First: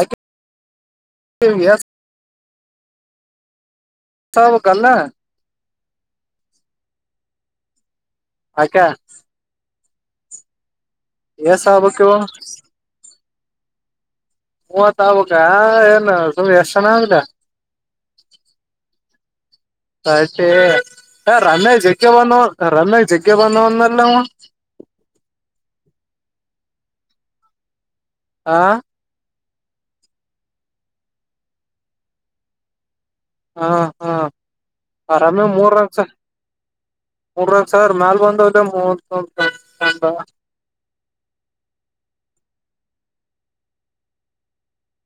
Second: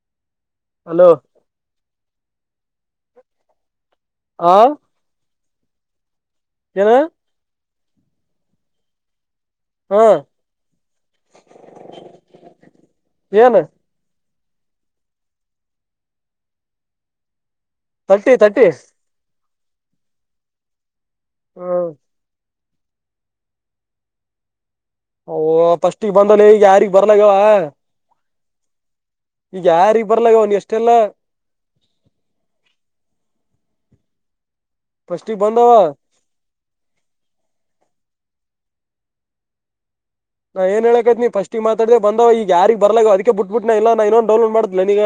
ಐತು hello ನಿಮಗೆ [unintelligible] ತೋಬೇಕಲ್ಲಾ [unintelligible] ನು [unintelligible] ಅಕ್ಕ ಹ್ಮ ಆಗ್ಬೇಕ ಇವ ಫೇಲ್ [unintelligible] ಮೂವತ್ ಆಗ್ಬೇಕ ಏನು ತುಮ್ ಎಷ್ಟ ಜನ ಆಗುದ ತರ್ಟಿ ತರ್ಟಿ ತರ್ಟಿ ರಮ ಹ್ಮ್ ಜೆಕ್ ಅವ್ವ ನೊ [unintelligible] ರಮಾಗ ಜಗ್ಗೆ ಬಂದವಂದಲ್ಲ ಓ ಫಸ್ಟಗ್ ಬಂದನ ಈಗ ಯಾರಿಗೆ ಬರ್ಲಾಗವ ಆ ಈಗ ಯಾರಿಗೆಗ್ ಬರ್ಲ ಇ ಅವನ್ ಎಷ್ಟೆಲ್ಲ ಹಾ ಹಾ ಫಸ್ಟಿಗೆ ಆರಾಮ್ಯ ಬಂದವ ಮೂರ ರ ಮೂರ ರ ಸ ಮೇಲ್ ಬಂದ ಮೋಸ ನಾ ಏ ಹೇಳಕೈತ್ ನೀ ಫಸ್ಟಗ್ ಮಾತಾಡೆ ಬಂದವ ಈಗ ಯಾರಾರಿಗ್ ಬರ್ಲವ ಅದಕ್ಕೆ ಬಿಟ್ಬ ಬಿಟ್ಟನ ಇಲ್ಲಾ ಇನ್ನ ಡೌನ್ಲೋಡ್ ಮಾಡಲ್ಲ ನೀಗ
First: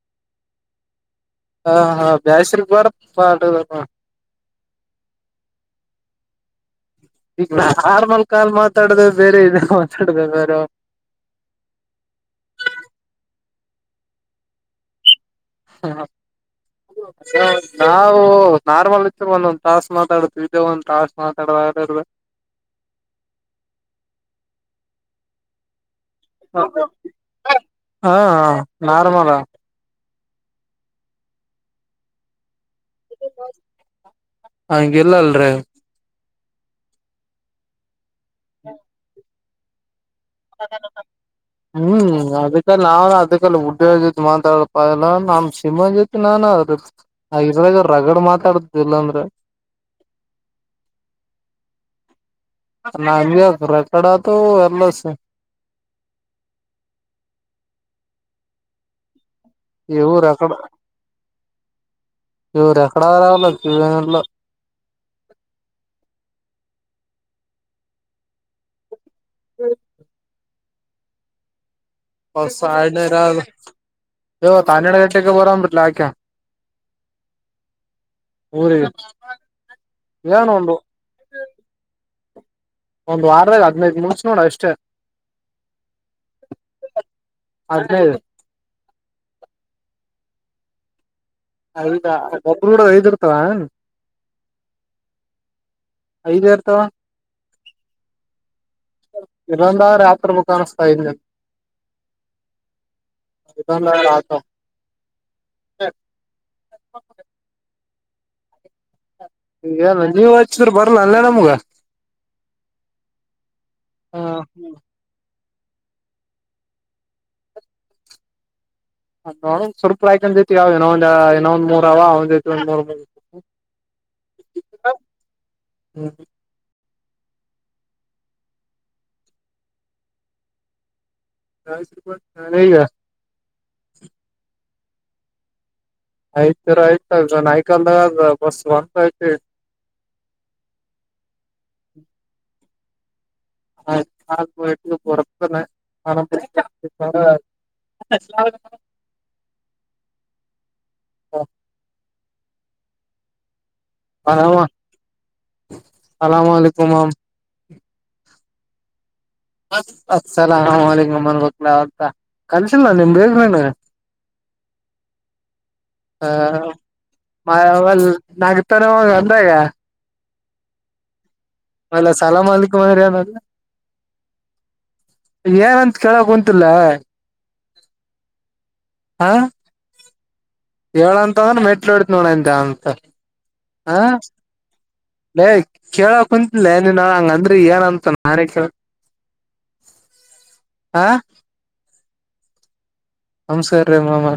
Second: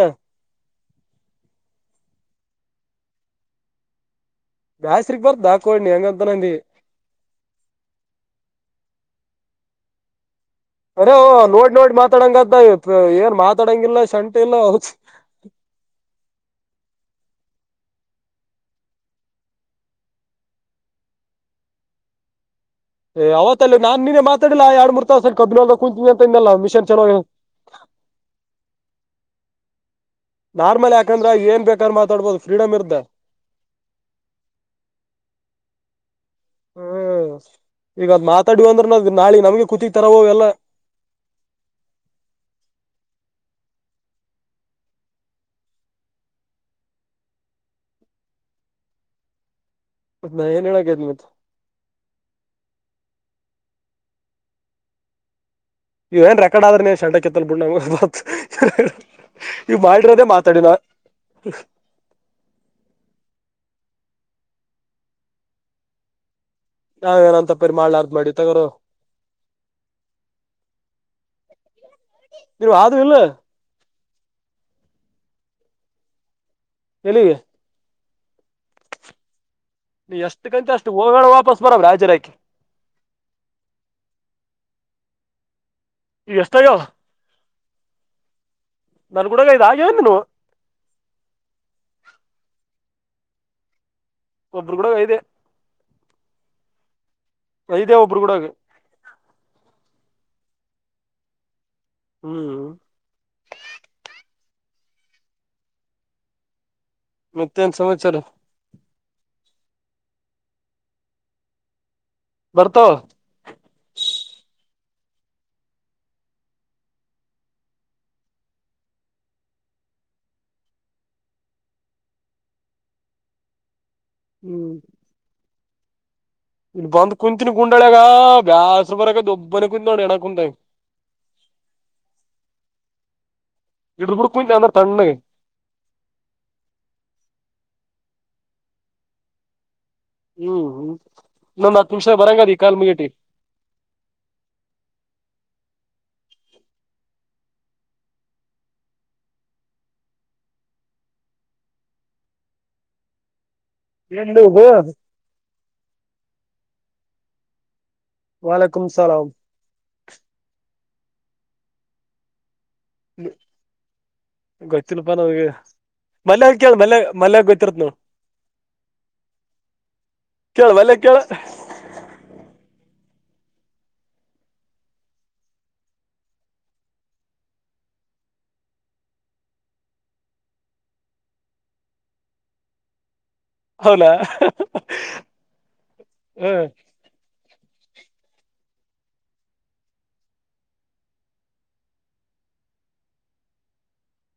ಹಾ ಹಾ ಬ್ಯಾಸರಿಪಡ ಪಾಡು ಬ್ಯಾಸ್ರಗ್ ಬರ್ ಹಾಕೋಳಣಿ ಹೆಂಗಂತ ನಿ ಈಗ ನಾರ್ಮಲ್ ಕಾಲ್ ಮಾತಾಡ್ದ ಬೇರೆ ಇದ ಮಾತಾಡ್ದ ಬೇರೆ ಅರೆೇ ನೋಡ್ ನೋಡ್ ಮಾತಾಡಂಗ್ದ ಏನ್ ಮಾತಾಡಂಗಿಲ್ಲ ಶಂಟ ಇಲ್ಲ ಹ ಹಾ ನಾವು ನಾರ್ಮಲ್ ಇತ್ ಒಂದೊಂದ್ ತಾಸ ಮಾತಾಡುದುವಿ ಇದೇ ಒಂದ್ ತಾಸಸ್ ಮಾತಾಡಾರ್ದ [unintelligible] ಏ್ ಅವತ್ತ ಅಲ್ಲ ನಾ ನೀಮಾತಾಡಲ್ಲ ಆ ಯಾಡ್ರ್ತ ಸರ್ ಕಬ್ಬ ಕು ಹಾ ಹ ನಾರ್ಮಲ ನಾರ್ಮಲ್ ಯಾಕಂದ್ರೆ ಏನ್ ಬೇಕ ಅಂತ ಮಾತಾಡ್ಬೋದು ಫ್ರೀಡಮ್ರ್ ಹಂಗಲ್ಲ ಅಲ್ಲರ ಹ್ಮ ಈಗ ಅದ್ ಮಾತಾಡಿ ಅಂದ್ರೆ ನ ನಾಳೆ ನಮ್ಗೆ ಕೂತಿ ಹ್ಮ್ ಅದಕ್ಕೆಲ್ಲ ನಾವ ಅದಕ್ಕೆಲ್ಲ ಜೊತೆ ಮಾತಾಡಪ ಎಲ್ಲ ನಮ್ಮ್ ಸಿಮ ಜೊತೆ ನಾನು್ರರಾಗ ರಗಡ್ ಮಾತಾಡ್ದ ಸಲಮ್ರ ನ ಏನಣ ಕತ ಮತ್ತ ನ ರೆಕಡಾತ ಎರ್ಲ್ಲಸ್ ಇವ ಏನ್ ರೆಕಡ್ ಆದ್ರ ನೀ ಶೆಂಟ ಕಿತ್ತಲ್ ಬುಣ್ಣ ಬ ಇವ ರೆಕಡ ಇವ ರೆಕಡ ರಾವಲ ಮ ನಾವೇಏನಂತಪ್ಪರಿ ಮಾಡ್ಾರ್ದ ಮಾಡಿ ತಗೋರು ಹ್ಮ ಹೊ ನೀವ್ ಆದು ಸಾಳ್ಣರ ಇಲ್ಲ ಇ ತಾನಡ ಗಟಕ್ಕೆ ಬರಲ ಆಕ ಎಲ್ಲಿಗೆ ಅವರ ನೀ ಎಷ್ಟು ಗಂಟ ಅಷ್ಟು ಹೋಗ ವಾಪಸ್ ಬರವ್ರೆ ಹಾಜರಾಕಿ ಒಂದ್ ವಾರದಾಗ ಹದ್ಿನೈದು ಮುಮಷ ನೋಡ ಅಷ್ಟೇ ಎಷ್ಟತಯೋ ಅದೇ ನನ್ ಕೂಡಾಗ ಇದ್ದ ನ್ ನೀ ಹದಾ ಒಬ್ಬರು ಕೂಡ ಐದಿರ್ತಾವ ಒಬ್ರು ಕೂಡ ಇದೆ ಐದ್ ಇರ್ತಾವ ಐದೇ ಒಬ್ರು ಕೂಡಗ ಇರೊಂದ್ರ ಯತ್ರ ಬ ಸ್ತ ಹ್ಮ್ ಆತ ಹ್ಮ ಮತ್ತನ್ ಸಮಾಚಾರ ಈಗಲ್ಲ ನೀವ್ ಹಚ್ಚಿದ್ರ ಬರ್ಲ್ಲ ಅಲ್ಲ ನಮ್ಗ ಬರ್ತೋ ಹಾ ಹ ನೋ ಸ್ವಲ್ಪ ರ್ಕೊಂಡ್ತಿ ಇನಂದ ಇನ ಒಂದ್ ಮೂರ್ ಅವೈ ಒಂದ್ರ್ ಮೂ ಹ್ಮ್ ಹ್ಮ್ ಇಲ್ಲಿ ಬಂದ್ ಕುಂತಿನಿ ಗುಂಡಾಳಗ ಬ್ಯಾಸ್ರ ಬರಗೊಬ್ಬನೇ ಕುತ್ ನೋಡಿ ಎಣ್ಣ ಕುಂತಾಗ ಈಗ ಹಿಡ ಹುಡ್ಕಂತ ಅಂದ್ರೆ ತಣ್ಣ ಆಯ್ತರ ಆಯ್ತ ಆಯ ನಾಯ್ಕಲ್ದ ಬಸ್ ಒಂತ ಆಯ್ತ ಹ್ಮ್ ಹ್ಮ್ ನನ್್ ಹತ್ ನಿಮಿಷ ಬರಂಗದಿ ಕಾ ಮುಗೇಟಿ ಹ ಆ ಪರತ ಹ ಎಲ್ಲಿದು ಹ ಅಲಾಮಲಿಕುಮ ಮಾಮ್ ವಾಾಲಕಮ ಸಲಾಮ ಅಲಾಕಮ ಅತ್ಲ ಅಂತ ಕಲ್ಸಿಲ್ಲ ನ ನಿಮ್ ಬೇ ನನು ಗೊತ್ತಿಿಲ್ಲಪಾ ನಮ್ಗೆ ಹಲ್ ನಗತಾನ ಅಂದಾಗ ಕೇಳುವ ಅಲ್ಲ ಕೇಳ ಅಲ್ಲ ಸಲಾಮಲ್ಕುಮ ಅ ಏನಂತ ಕೇಳಕ್ ಕುಂತಲ್ಲ ಹಾ ಹೇಳಏಂತ ಅಂದ್ರ ಮೆಟ್ಲು ಇಡತತ್ ನೋಡಂತ ಅಂತ ಹ ಹೌನಾ ೇ ಕೇಳ ಹ ಕುಂತಿಲ್ಲನ ನಳ ಹಂಗಂದ ರಿ ಏನಂತ ನನ್ೇ ಆ ಹಮ ಸರ್ ರೇ ಮಾಮಾ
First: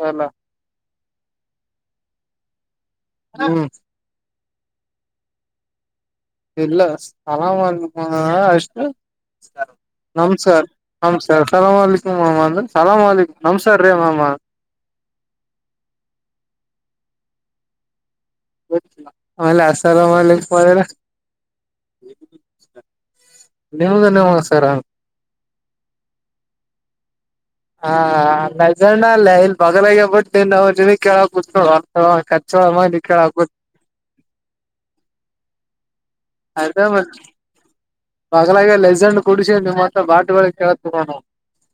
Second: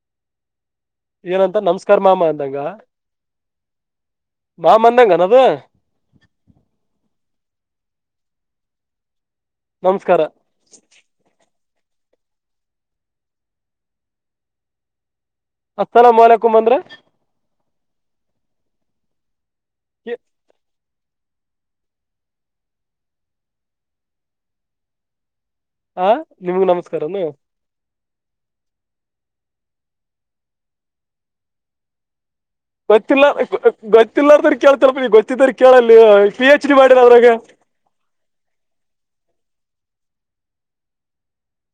ಹಲ್ಲ ಏನಂತ ನಮಸ್ಕಾರ ಮಾಮ ಅಂದಂಗ ಹ್ಮ ನ ಮಂದಂಗನದು ಇಲ್ಲ ಸ್ಲಾಮ ಅಷ್ಟು ನಮಸ್ಕಾರ ನಮ್ ಸರ್ ನಮ್ ಸರ್ ಸಲಾಮಾಲಕು ಮಾಾಮಾ ಸಲಾಮಕು್ ನಮಸ್ಾರ ರೀ ಮಾಾಮಾ ಅಸಲಂ ವಲ್ಕುಮ ಅಂದ್ರೆ ಅ ಅಸಲಾಮಲಿ ನೀವುದನ್ನವಾ ಸರಾ ಹ ನಿಮಗ ನಮಸ್ಕಾರನು ಹಾ ನಜಣ್ಣ ಅಲ್ಲೇ ಇಲ್ ಬಗಲಾಗ ಬಿಟ್ಟತನ್ ನ ಕೇಳ ಕುೂತ್ೋ ಗೊತ್ತಿಲ್ಲ ಗೊತ್ತಿಲ್ಲಾರದರು ಕೇಳ್ತಾರಪ್ಪ ನೀ ಗೊತ್ತಿದ್ರ ಕೇಳಲ್ಲಿ ಪಿ ಎಚ್ ಡಿ ಅದ ಮಾಡಿರ ಮ ಅದ್ರಾಗ ಬಲಾಗ ಲೆಸಂಡ್ ಕೂಡ ನಿಮ್ಮ್ತ್ರ ಬಾಟ್ುಗಳ ಕೇೇಳ ನೋಣ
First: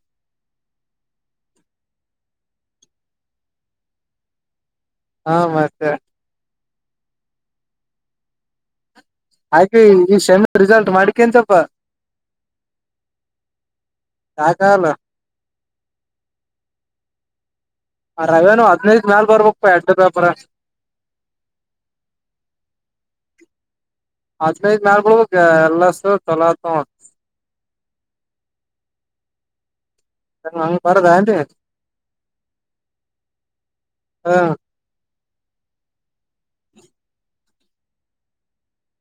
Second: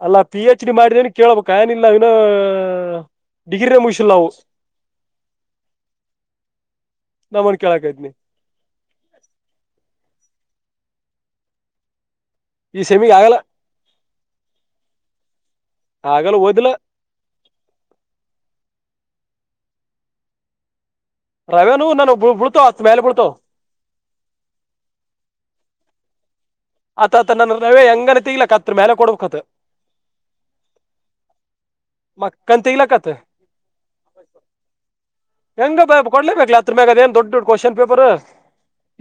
ಅಲ್ಲಾ ಪಿ ಹೆಚ್ ಡಿ ಮಾಡಿದೇನೆ ಕೇಳ್ಬೇಕ ಏನಿಲ್ಲ ಇನು ಡಿಗ್ರಿ ರೆಮೋಷನ್ ಲವು ಹಾ ಮತ್ತ ನಮ್ಮನ್ ಕೇಳಕ್ತ್ನಿ ಹಾಗೆ ಈ ಸೆಮನೆ ರಿಸಲ್ಟ್ ಮಾಡ್ಿಕನ್ಸಲ್ಪ ಈ ಸೆಮಿಗೆ ಆಗಲ್ಲ ಯಾಕಲ್ಲ ಹಾಗಗಲ್ಲ ವದಲ ರವೆೇನು ಹದ್ಿನೈದ ನಾಲ ಬರ್ಬೇಕಕ್ ಪ ಎಡ್ಡು ಪ್ಯಾಪರ ರವೆನು ನಾನು ಬಿಳ್ತಾವ ಆತ್ ಮೇಲೆ ಬಳ್ತಾವ ಅದ್್ಮೇ ನಬಳ್ ಎಲ್ಲಸ ಚಲ ಆತತ ನನ್ನ ನವೇ ಹೆಂಗನನೆ ತಿಗ್ಲಾಕತ್ ಮೇಲೆ ಕೊಡ್ಬೇಕತ್ ಹಂಗ ಬಾರದ ಅಂತ ಮ ಕಂತಂತಗ್ಲಕ್ಕತ್ತ ಹ ಹೆಂಗ ಬ ಕೊಡ್ಲೇಬೇಕಲ ಅತ್ರ ಮ್ಯಾಗ ಅದ ಏನ್ ದೊಡ್ ದೊಡ್ ಕ್ವಶನ್ ಪೇಪರ್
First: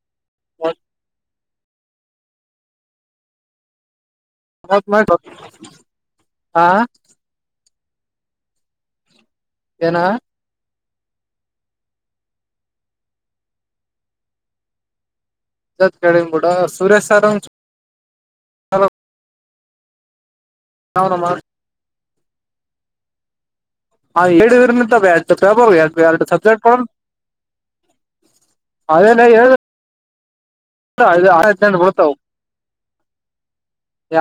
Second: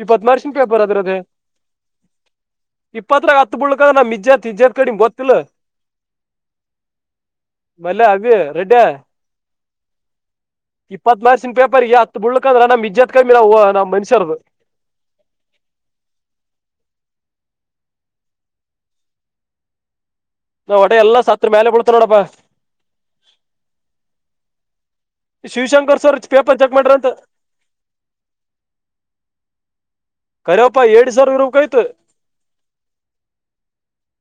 ಇಪ್ಪತ್ ಮಷನ್ ಪೇಪರ್ ಅದಿರದದೆ ಇಪ್ಪತ್ತರ ಹತ್ತು ಬಿಳ್ಕ ನ್ ಜ ತಜ ಕಡಿ ಮಾಡ ಬತ್ತತಲ್ಲ ಹಾ ಮಲ್ಲ ಅಭಿ ರೆಡ್ಡ ಏನ ಇಪ್ಪತ್ ಮನಸಿನ ಪೇಪರ್ಗೆ ಹತ್ ಬಳ್ಕ ಅಂದ್ರ ನಮ್ಮ್ ಇಜ್ಜತ್ ಕಮಿ ನಾವು ನಮ್ಮ್ ಮನ್ಷ್ಯರ್ದು ಕಡ ಬಿಡ ಸುರೇಶ್ ಸರ್ ನಾಡೆ ಎಲ್ಲ ಸತ್ ಮೇಲೆ ಬ ಬಿಳ್ತ ನೋಡಪ್ಪ [unintelligible] ಶಿವಶಂಕರ್ ಸರ್ ಪೇಪರ್ ಚೆಕ್ ಮಾಡ್ರಿ ಅಂತ ಅದೇನ ಹೇಳ ಕರಿಯಪ್ಪ ಏಡ್ ಸಾವಿರ ಆ ಜಂ ಇರ್ಬೇಕಾಯ್ತು ಬರ್ತಾವ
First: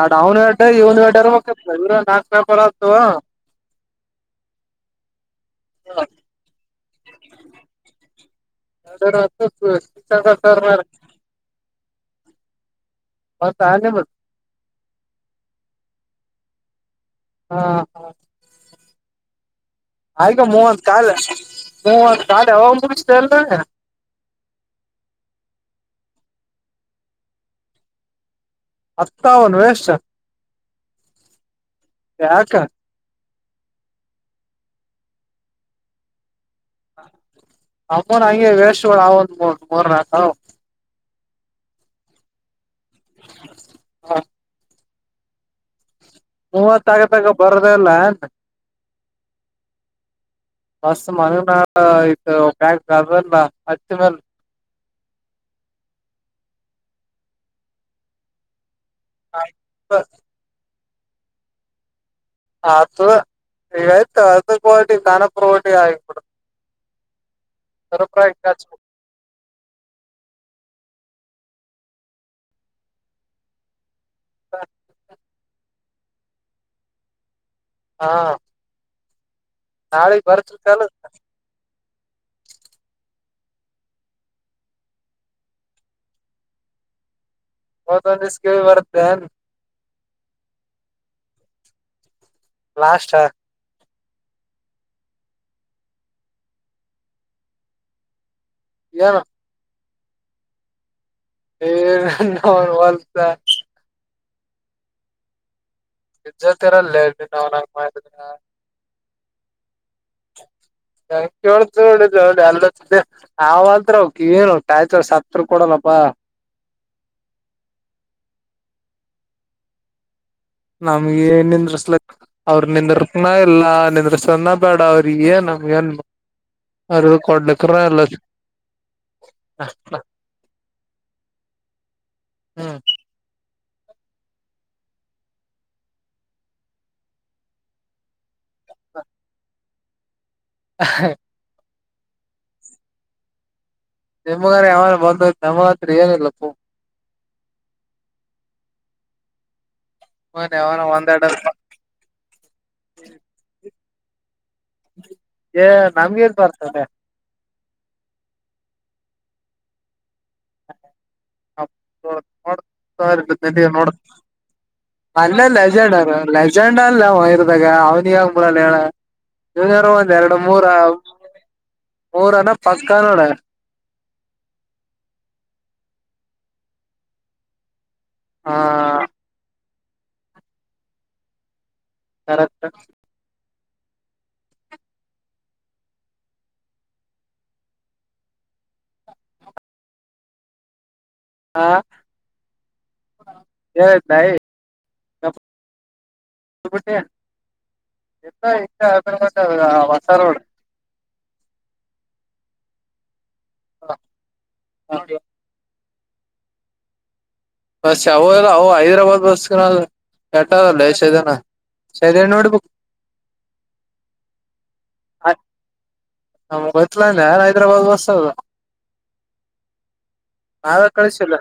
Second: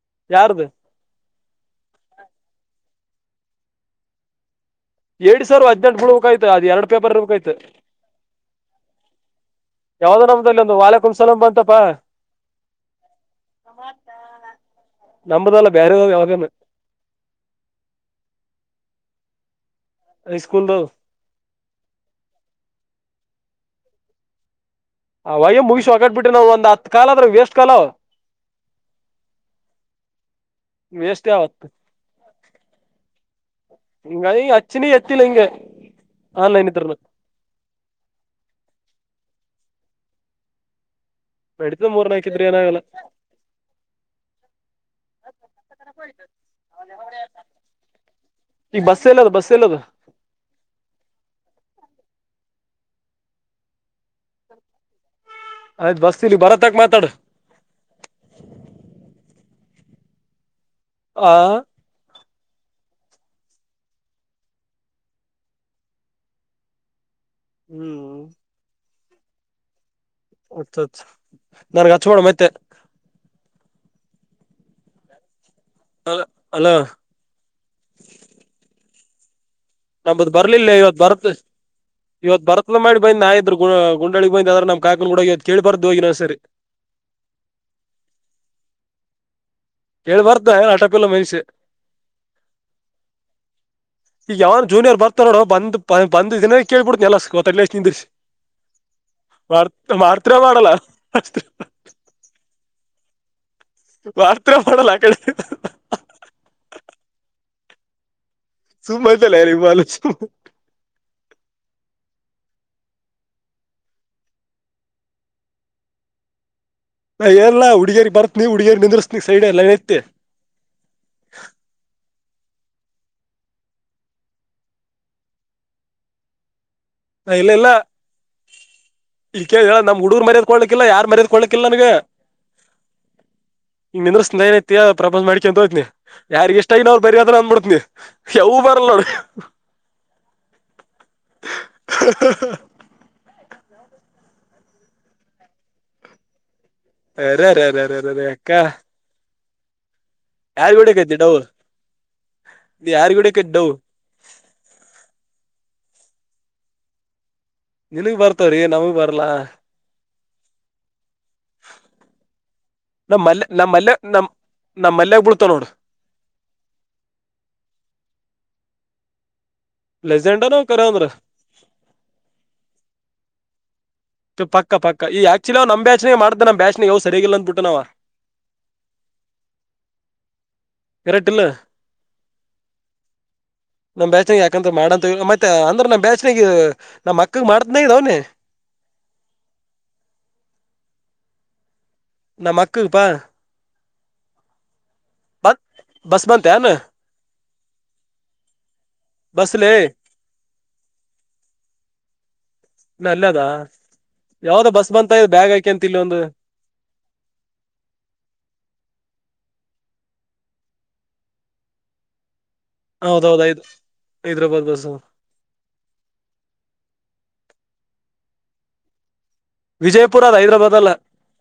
ಎಡು ಅವನ್ ವಟ ಯಾರ್ದು ಇ ಒಂದ ವಡವ ನಾಪ ಹ ಎಏಡ್ ಸಾವಿರ ಹದ್ಟು ಬಿಳ ಬುಕಾಯ್ತ ಅದ್ ಎರಡು ಪೇಪರ್ ಬೇಕಾಯ್ತು ಯಾವ್ದೋ ನಮ್ದಲ್ಲಿ ಒಂದು ವಾಳೆ ಕುಂಸಲ ಬಂತಪಾ ನಂಬದಾಲ್ಲ ಬರೆ ಯ ಯಾಗಮ್ಮ ಹಾ ಹಾ ಆಯ್ಗ ಮೂವತ್ ಹೈಸ್ಕೂಲ್ದವ್ ಕಾಲ ಮೂವತ್ ಕಾಲ ಅವ ಚಲ ಅಯ್ಯೋ ಮುಗಿಸಿ ಹೊಗಾಟ್ ಬಿಟ್ರೆ ನಾವವು ಒಂದ್ ಹತ್ ಕಾಾಲ ಅದ್ರ ವೇಸ್ಟ್ ಕಾಲ ಅತ್ತ ಒನ್ ವಷ ವೇಸ್ಟ್ ಯಾಕ ಇಂಗ ಅಚ್ಚನ ಎತ್ತಿಲ್ಲಂಗ ಅಮ್ಮನ ಹಂಗೆ ವೇಸ್ ಅವಂದ ಮೂ ಮೂರ್ನಾಕ ನಡಿತ ಮೂರ್ನ ಹಕಿದ್ರೆ ಏನಾಗಲ್ಲ ಹಾ ಹ ಮೂವತ್ತ ಆಗ ತಗ ಬರದಲ್ಲನ್ ಈಗ ಬಸ್ ಎಲ್ಲದ ಬಸ್ ಎಲ್ಲದ ಬಸ್ ಮಾನು ನ [unintelligible] ಹಚ್ಚ ಮಲ್ ಆಯ್ತ್ ಬಸ್ತಲಿ ಬರತ್ತಕ್ ಮಾತಾಡ ಹ ಹ ಅಥ ಈಗ ಆಯ್ತು ಅದು ಕ್ವಾಲಟಿ ನಪಟಿ ಆಗಬಡ ಸರ ಹ್ಮ್ ಕಾಯ ಕಾಜ ಅಛ ಅಚ್ಚ ನನ್ಗ ಚೋಡ ಮತ್ತೆ ಹಾ ಅ ಅಲ ಹಾ ನಾಳಿಗ್ ನಂಬದು ಬರ್ಲಿಲ್ಲ ಬರ್ತಿರ್ಕಲ್ಲ ಇವತ್ತು ಬರತ್ ಇವತ್ತು ಬರತ ಮಾಡಿ ಬಂದ್ ನಾ ಇದ್ರು ಗು ಗುಂಡಳಿ ಬಂದ್ ಅ್ರ ನಮ್ಮ ಕಕ ಕೂಡ ಇವತ್ತು ಕೇಳಿ ಬಾರ್ದು ಹೋಗಿ ನ್ ಸರಿ [unintelligible] ಕೇಳ್ಬಾರ್ದ ಏನ್ ಹಟಾಪಿಲ್ಲ ಮೆನ್ಷೆ ಲಾಸ್ಟ್ ಈಗ ಯಾವನ ಜೂನಿಯರ್ ಬರ್ತ ನೋಡ ಬಂದ ಬಂದಿನ ಕೇಳ್ಬಿಡ್ತ ಎಲ್ಲ ಗೊ ಲಸ್ ನಿಂದಿ ಏನ್ ಮಾಡ ಮಾಡ್ತರಾ ಮಾಡಲ್ಲ ಏ ನ ಹೊಲ್ಸ ಆರ್ತ್ರ ಮಾಡಲ್ಲ ಆ ಕಡೆ ಜೊತೆರಲ್ಲನ್ ಆ ಮಾಡಿದ ಶು ಮಾಡತಲ್ಲರಿ ಮಾಡಲು ಕ ಅ ಅವತ್ರ ಅವ ಏನು ತಾಯ್ತ ಸತ್ ಕೊಡನಪ್ಪ ನಾ ಏಲ್ಲ ಹುಡುಗೇರಿ ಬರತ್ ನೀವ ಹುಡುಗೇರಿ ನಿಂದ್ರಿಸಸ್ನ ಸೈಡ್ ಲೈನ್ ಐತೆ ನಮ್ಗೆ ನ್ನಂದ್ರಸ್ಲ ಅವ್ರರು ನಿಂದ್ರಕನ ಇಲ್ಲ ನಿಂದ್ರಸನ ಬೇಡ ಅವ್ರ ಏನ್ ನಮ್ಗೆ ಏನ್ ಅದು ನಾ ಇಲ್ಲೆಲ್ಲ ಕೊಡ್ಲಿಕ್ರ್ಯಾ ಲಾಸ್. ಇಲ್ಲಿ ಕೇಳ ಹೇಳದು ನಮ್ ಹುಡುರ್ ಮರ್ಯದ್ ಕೊಡ್ಲಕ್ಕಿಲ್ಲ ಯಾರ್ ಮರ್ಯದ್ಕಡ್ಳ್ಕ್ಕಿಲ್ಲ ನನಗ. ಹ. ಇಂಗ್ ನಿಂದ್ರ ಸ್ತಿನಿ ಐತಿ ಪ್ರಪೋಸ್ ಮಾಡಕೊಂತೋಯ್ತನಿ ಯಾರಿಗ ಇಷ್ಟ ಇಲ್ಲ ಅವ್ರು ಬರಿಯಾದ್ರ ಅಂದ್ಬಡ್ತನಿ ಯವು ಬರ. ಎಲ್ಲ ರ. ಹ. ಹೂ ಹೂ. ನಿಮ್ಮಗನ ಯಾವನ ಬಂದ್ಐತಿ ನಮ್ಮರತ್ರಿ ಏನಿಲ್ಲ ಪೋ. ಯಾರಾರಾರಾರಾರಾರ ಅಕ್ಕಾ. ಮನ್ ಯಾರಗಿ ಯಾವನ ಹೊಡಕೈತಿ ಒಂದೆರಡ ಡವ ಯಾರ್ಗಿ ಹೊಡಕಿತಿ ಡವು. ಏ ನಮ್ಗೆರ್ ಬರ್ತಾರೆ. ನಿನ್ಗ ಬರ್ತವ್ರೀ ನಮಗ್ ಬರ್ಲ. ಹ ಮಲ್ಯ ನೋಡ್ತಿನಿ ನಮ್ ತಗಾರಿ. ಮಲ್ಯ ನಮ್ ನಮ್ ಮಲ್ಯಾಗ್ ಅಲ್ಲೆ ಬೀಳ್ತಾವ್ ನೋಡು ಲೆಜೆಂಡರು ಲೆಜೆಂಡ್ಲ್ಲ ಇರ್ದಾಗ ಅವ್ನಿಗಂಗಬಳಲ್ಲ ಹೇಳ. ಇವನ್ ಗ್ಯಾರ ಒಂದ ಎರಡು ಲೆಜೆಂಡನೋ ಮೂರ ಕರೆ ಅಂದ್ರ ಮೂರನಾ ಪಸ್ಕ ನೋಡ. ಪಕ್ಕ ಪಕ್ಕ ಈ ಆಕ್ಚುಲಿ ಅವ್ ನಮ್ ಬ್ಯಾಚನಾಗ ಮಾಡ್ತನ ಬ್ಯಾಚ್ ಯಾವ ಸರಿಗಿಲ್ಲ ಅಂದ್ಬಿಟ್ನವ. ಹಾ. ಕರಟ್ ಇಲ್ಲ. ಕರೆಕ್ಟ. ನಮ್ ಬೇಚ್ನಾಗ ಯಾಕಂದ್ರ ಮಾಡಂತ ಮತ್ತೆ ಅಂದ್ರ ನಮ್ಮ ಬೇಚ್ನಗ ನಮ್ಮ ಮಕ್ಕಗ್ ಮಾಡ್ದನ ಇದ ಅವನಿ. ಹಾ. ನಮ್ ಅಕ್ಕಗೆಪ್ಪಾ. ಯ ಭಾಯಪ್ಪ [inaudible] ಬಸ್ ಬಂತಯಾನ. ಎತ್ತ ಇತ್ತ ಅರ ಹೊಸಾರೋಡ. ಇನ್ನ ಅಲ್ಲ ಅದ ಯಾವ್ದೋ ಬಸ್ ಬಂತ ಆಗ್ಯದ ಬ್ಯಾಗ್ ಆಯಕಂತ ಇಲ್ಲಿ ಒಂದು. ಬಸ್ ಅವು ಇಲ್ಲ ಅ ಹೈದ್ರಾಬಾದ್ ಬಸ್ ಕೆಟ್ಟದಲ್ಲಷ ಇದದನ. ಸರಿ ನೋಡ್ಬೇಕು. ಹೌದೌದಯ್ ಹೈದ್ರಾಬಾದ್ ಬಸ್. ನಮ ಗೊತ್ತಿಲ್ಲ ಅಂದ ಹೈದ್ರಾಬಾದ್ ಬಸ್ ಅದು. ವಿಜಯಪುರ ಅದ ಹೈದ್ರಾಬಾದ್ ನಾವೇ ಅಲ್ಲ ಕಳಿಸಿಲ್ಲ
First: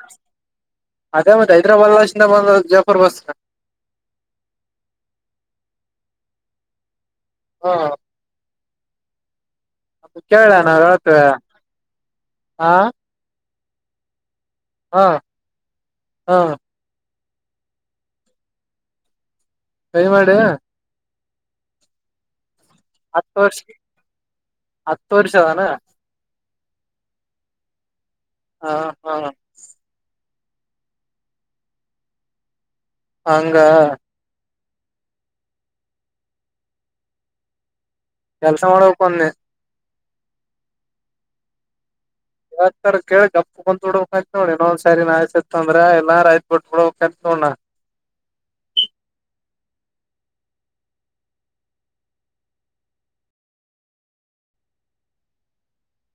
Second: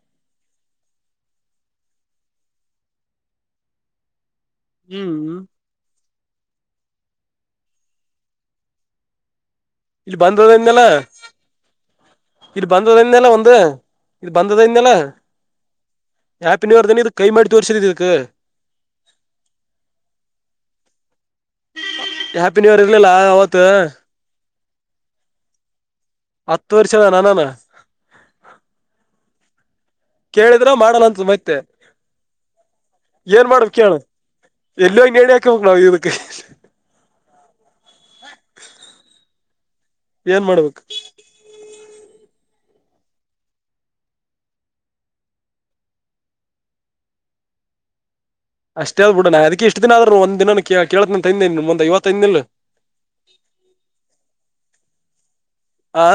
ಅದೇ ಮತ್ತೆ ಹೈದರಾಬಾದ್. ಬ ಜಫರ್ ಬಸ್. ಹ್ಮ್. ಹಾ. ಇಲ್ಲಿ ಬಂದದಿಂದೆಲ್ಲ ನಾವ್ ಹೇಳ್ತೇವೆ ಇಲ್ಲಿ ಹ ಬಂದದಂದೆಲ್ಲ ಒಂದು. ಇದು ಬಂದದನೆಲ್ಲ ಹ ಹ ಹ್ಯಾಪಿ ನ್ಯೂ ಇಯರ್ ಇದು. ಕೈ ಮಾಡಿ ತೋರ್ಸಿದೆ ಇದಕ್ಕ. ಕೈ ಮಾಡ್ಯಾ. ಹ್ಯಾಪಿ ನ್ಯೂ ಇಯರ್ ಇರ್ಲಿಲ್ಲ ಹತ್ತು ವರ್ಷ ಅವತ್. ಹತ್ತು ವರ್ಷ ಅದೇನು. ಹತ್ತು ವರ್ಷದ ನ ನಾನ. ಹಾ ಹಾ. ಕೇಳಿದ್ರ ಮಾಡಲಂತ ಮತ್ತೆ ಏನ್ ಹಂಗ ಮಾಡಬೇಕು ಹೇಳು. ಎಲ್ಲೋ ಹೋಗಿ ನೇಣು ಹೋಕ್ಣಾವ ಇದಕ್ಕ. ಕೆಲಸ ಮಾಡಳ ಕೊನ್ನೆ. ಏನ್ ಮಾಡ್ಬೇಕು. ಯಾ ಸ ಕೇಳಿ ಗಪ್ಪು ಬಂದಡಕಂತ ನೋಡಿ ಇನ್ನೊಂದ ಸರಿ ನ ಆ್ಸತಿತ್ ಅಂದ್ರ ಎಲ್ಲಾರಯ್ತ್ ಬಿಟ್ಟುಡಂತ ನೋ. ಹುಣ. ಅಷ್ಟೇ ಹೇಳ್ಬಿಡ ನಾ ಅದಿಕ್ಕೆ ಇಷ್ಟ ದಿನ ಆದ್ರು ಒಂದ ದಿನ ಕೇಳ್ತಿನಿ ಅಂತ ಅಂದಿನಿ ಎನ್ ನಿಮ್ ಮುಂದ ಇವತ್ತು ಅಂದಿನಿ ಇಲ್ಲ. [unintelligible] ಆ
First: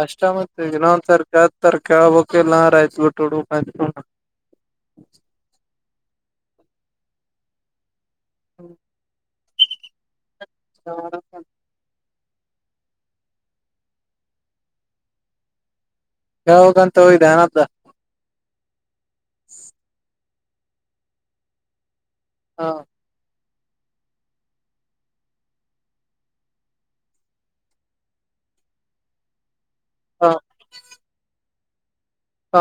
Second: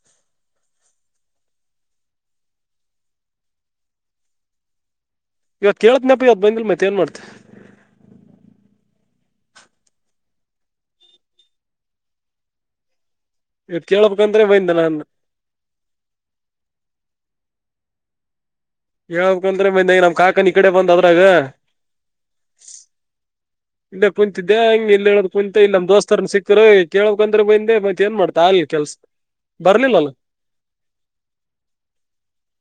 ಅಷ್ಟ ಮತ್ನದ್ ತಾರೀಕು ಹದ ತಾರಕು ಆಗ್ಬಬೇಕಕ್ ಇಲ್ಲ ನಾರ ಆ ಬಿಟ್ಟು ಹುಡು [unintelligible] ಕೇಳ್ತಿನ ಅಪ್ಪಿ ಅದ್ ಬಂದಿಲ್ ಮತ್ತ ಏನ್ ಮಾಡ್ತ [unintelligible] ಊಟ [unintelligible] ಇವತ್ತು ಕೇಳಳ್ಬೇಕಂದ್ರೆ ಒಯಂದ ನಾನ ಹ ಹೋಗಂತ ಹೋಗ್ದ ಅನ್ದ ಹೇಳ್ ಬೇಕಂದ್ರೆ ಮ ಈ ನಮ್ ಕಾಕನ್ ಈ ಕಡೆ ಬಂದ್ ಅದ್ರಾಗ ಹಾ ಇಲ್ಲೇ ಕುಂತಿದ್ದೆ ಹಂಗ ಇಲ್ಲ ಹೇಳಕ್ ಕುಂತತ್ ಇಲ್ಲಮ ದೋಸ್ತರನ್ ಸಿಕ್ಕರು ಕೇಳಕ್ಂದ್ರ ಬಂದೆ ಮತ್ತತ್ ಏನ್ ಮಾಡ್ತಾರ ಅ ಕೆಲ್ಸ ಬರ್ಲಿಲ್ಲಲ್ಲ ಹಾ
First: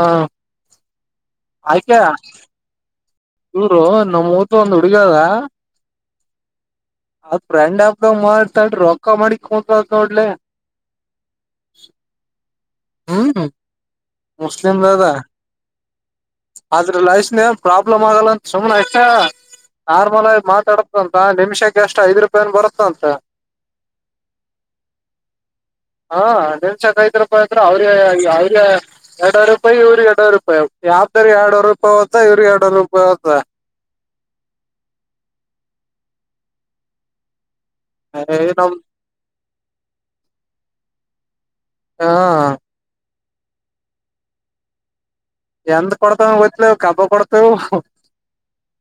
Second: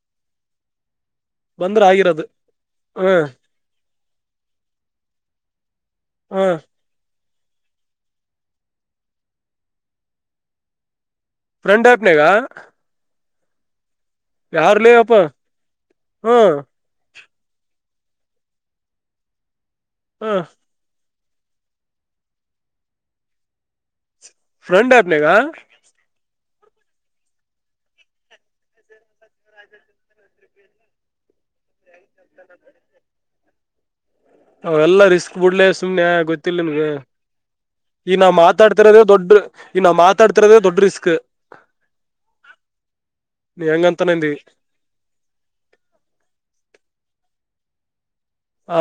ಬಂದ್ರ ಆಯ್ಕ ಆಗಿರೋದು ಹ್ಮ್ ಇವರು ನಮ್ಮ್ ಊತ ಒಂದ್ ಹುಡುಗಿ ಅದ ಹ್ಮ ಅಫ್ರೆಂಡ್ ಹಬ್ದ ಮ್ತಲ್ ರೊಕ್ಕ ಮಾಡಿ ಕತ್ ನೋಡ್ಲೆ ಫ್ರೆಂಡ್ ಐಪ್ನಗ ಹ್ಮ್ ಮುಸ್ಲಿಮ ದಾದಾ ಅಪ್ಪ ಹ್ಮ್ ಆದ್ರ ಲೈಸ್ನ್ಏನ್ ಪ್ರಾಬ್ಲಮ್ ಆಗಲ್ಲ ಅಂತ ಸುಮ್ನೆ ಎಷ್ಟ ನಾರ್ಮಲ್ ಆಗಿ ಹ್ಮ್ ಮಾತಾಡತಂತ ಹ ನಿಮಿಷಕ್ಕೆ ಅಷ್ಟ ಐದ್ ರೂಪಾಯನ್ ಬರುತ್ತ ಅಂತ ಫ್ರೆಂಡ ಆಪ್ನಗ ಹಾ ನಿಮಷಕ್ಐ್ರಪ್ಪ ಅಂದ್ರ ಅವ್ರ ಅವ್ರಿಗೆ ಎರಡವರು ರೂಪಾಯಿ ಇವ್ರಿಗೆ ಎರಡರು ರೂಪಾಯಿ ಯಾ ಇದ್ರ ಎರಡು ರೂಪಾಯಿತ ಇ್ರರು ಎರಡು ರೂಾಯಿ್ ಅವ ಎಲ್ಲಾ ರಿಸ್ಕ್ ಬಿಡ್ಲೆ ಸುಮ್ಮನೆ ಗೊತ್ತಿಲ್ಲ ನನ್ಗೆ ಈ ನಾವೂ ಹೋತ ನಮ್ ಮಾತಾಡ್ತಿರೋದೇ ದೊಡ್ ಈ ನಾ ಮಾತಾಡ್ತಿರೋದೇ ದೊಡ್ಡ ರಿಸ್ಕ್ ಹಾ ನೀ ಹೆಂಗಂತನಂದ ಎಂತ ಕೊಡ್ತಾವ ಗೊತ್ತಲ ಕಬ್ಬ ಪಡ್ತವೆ ಆ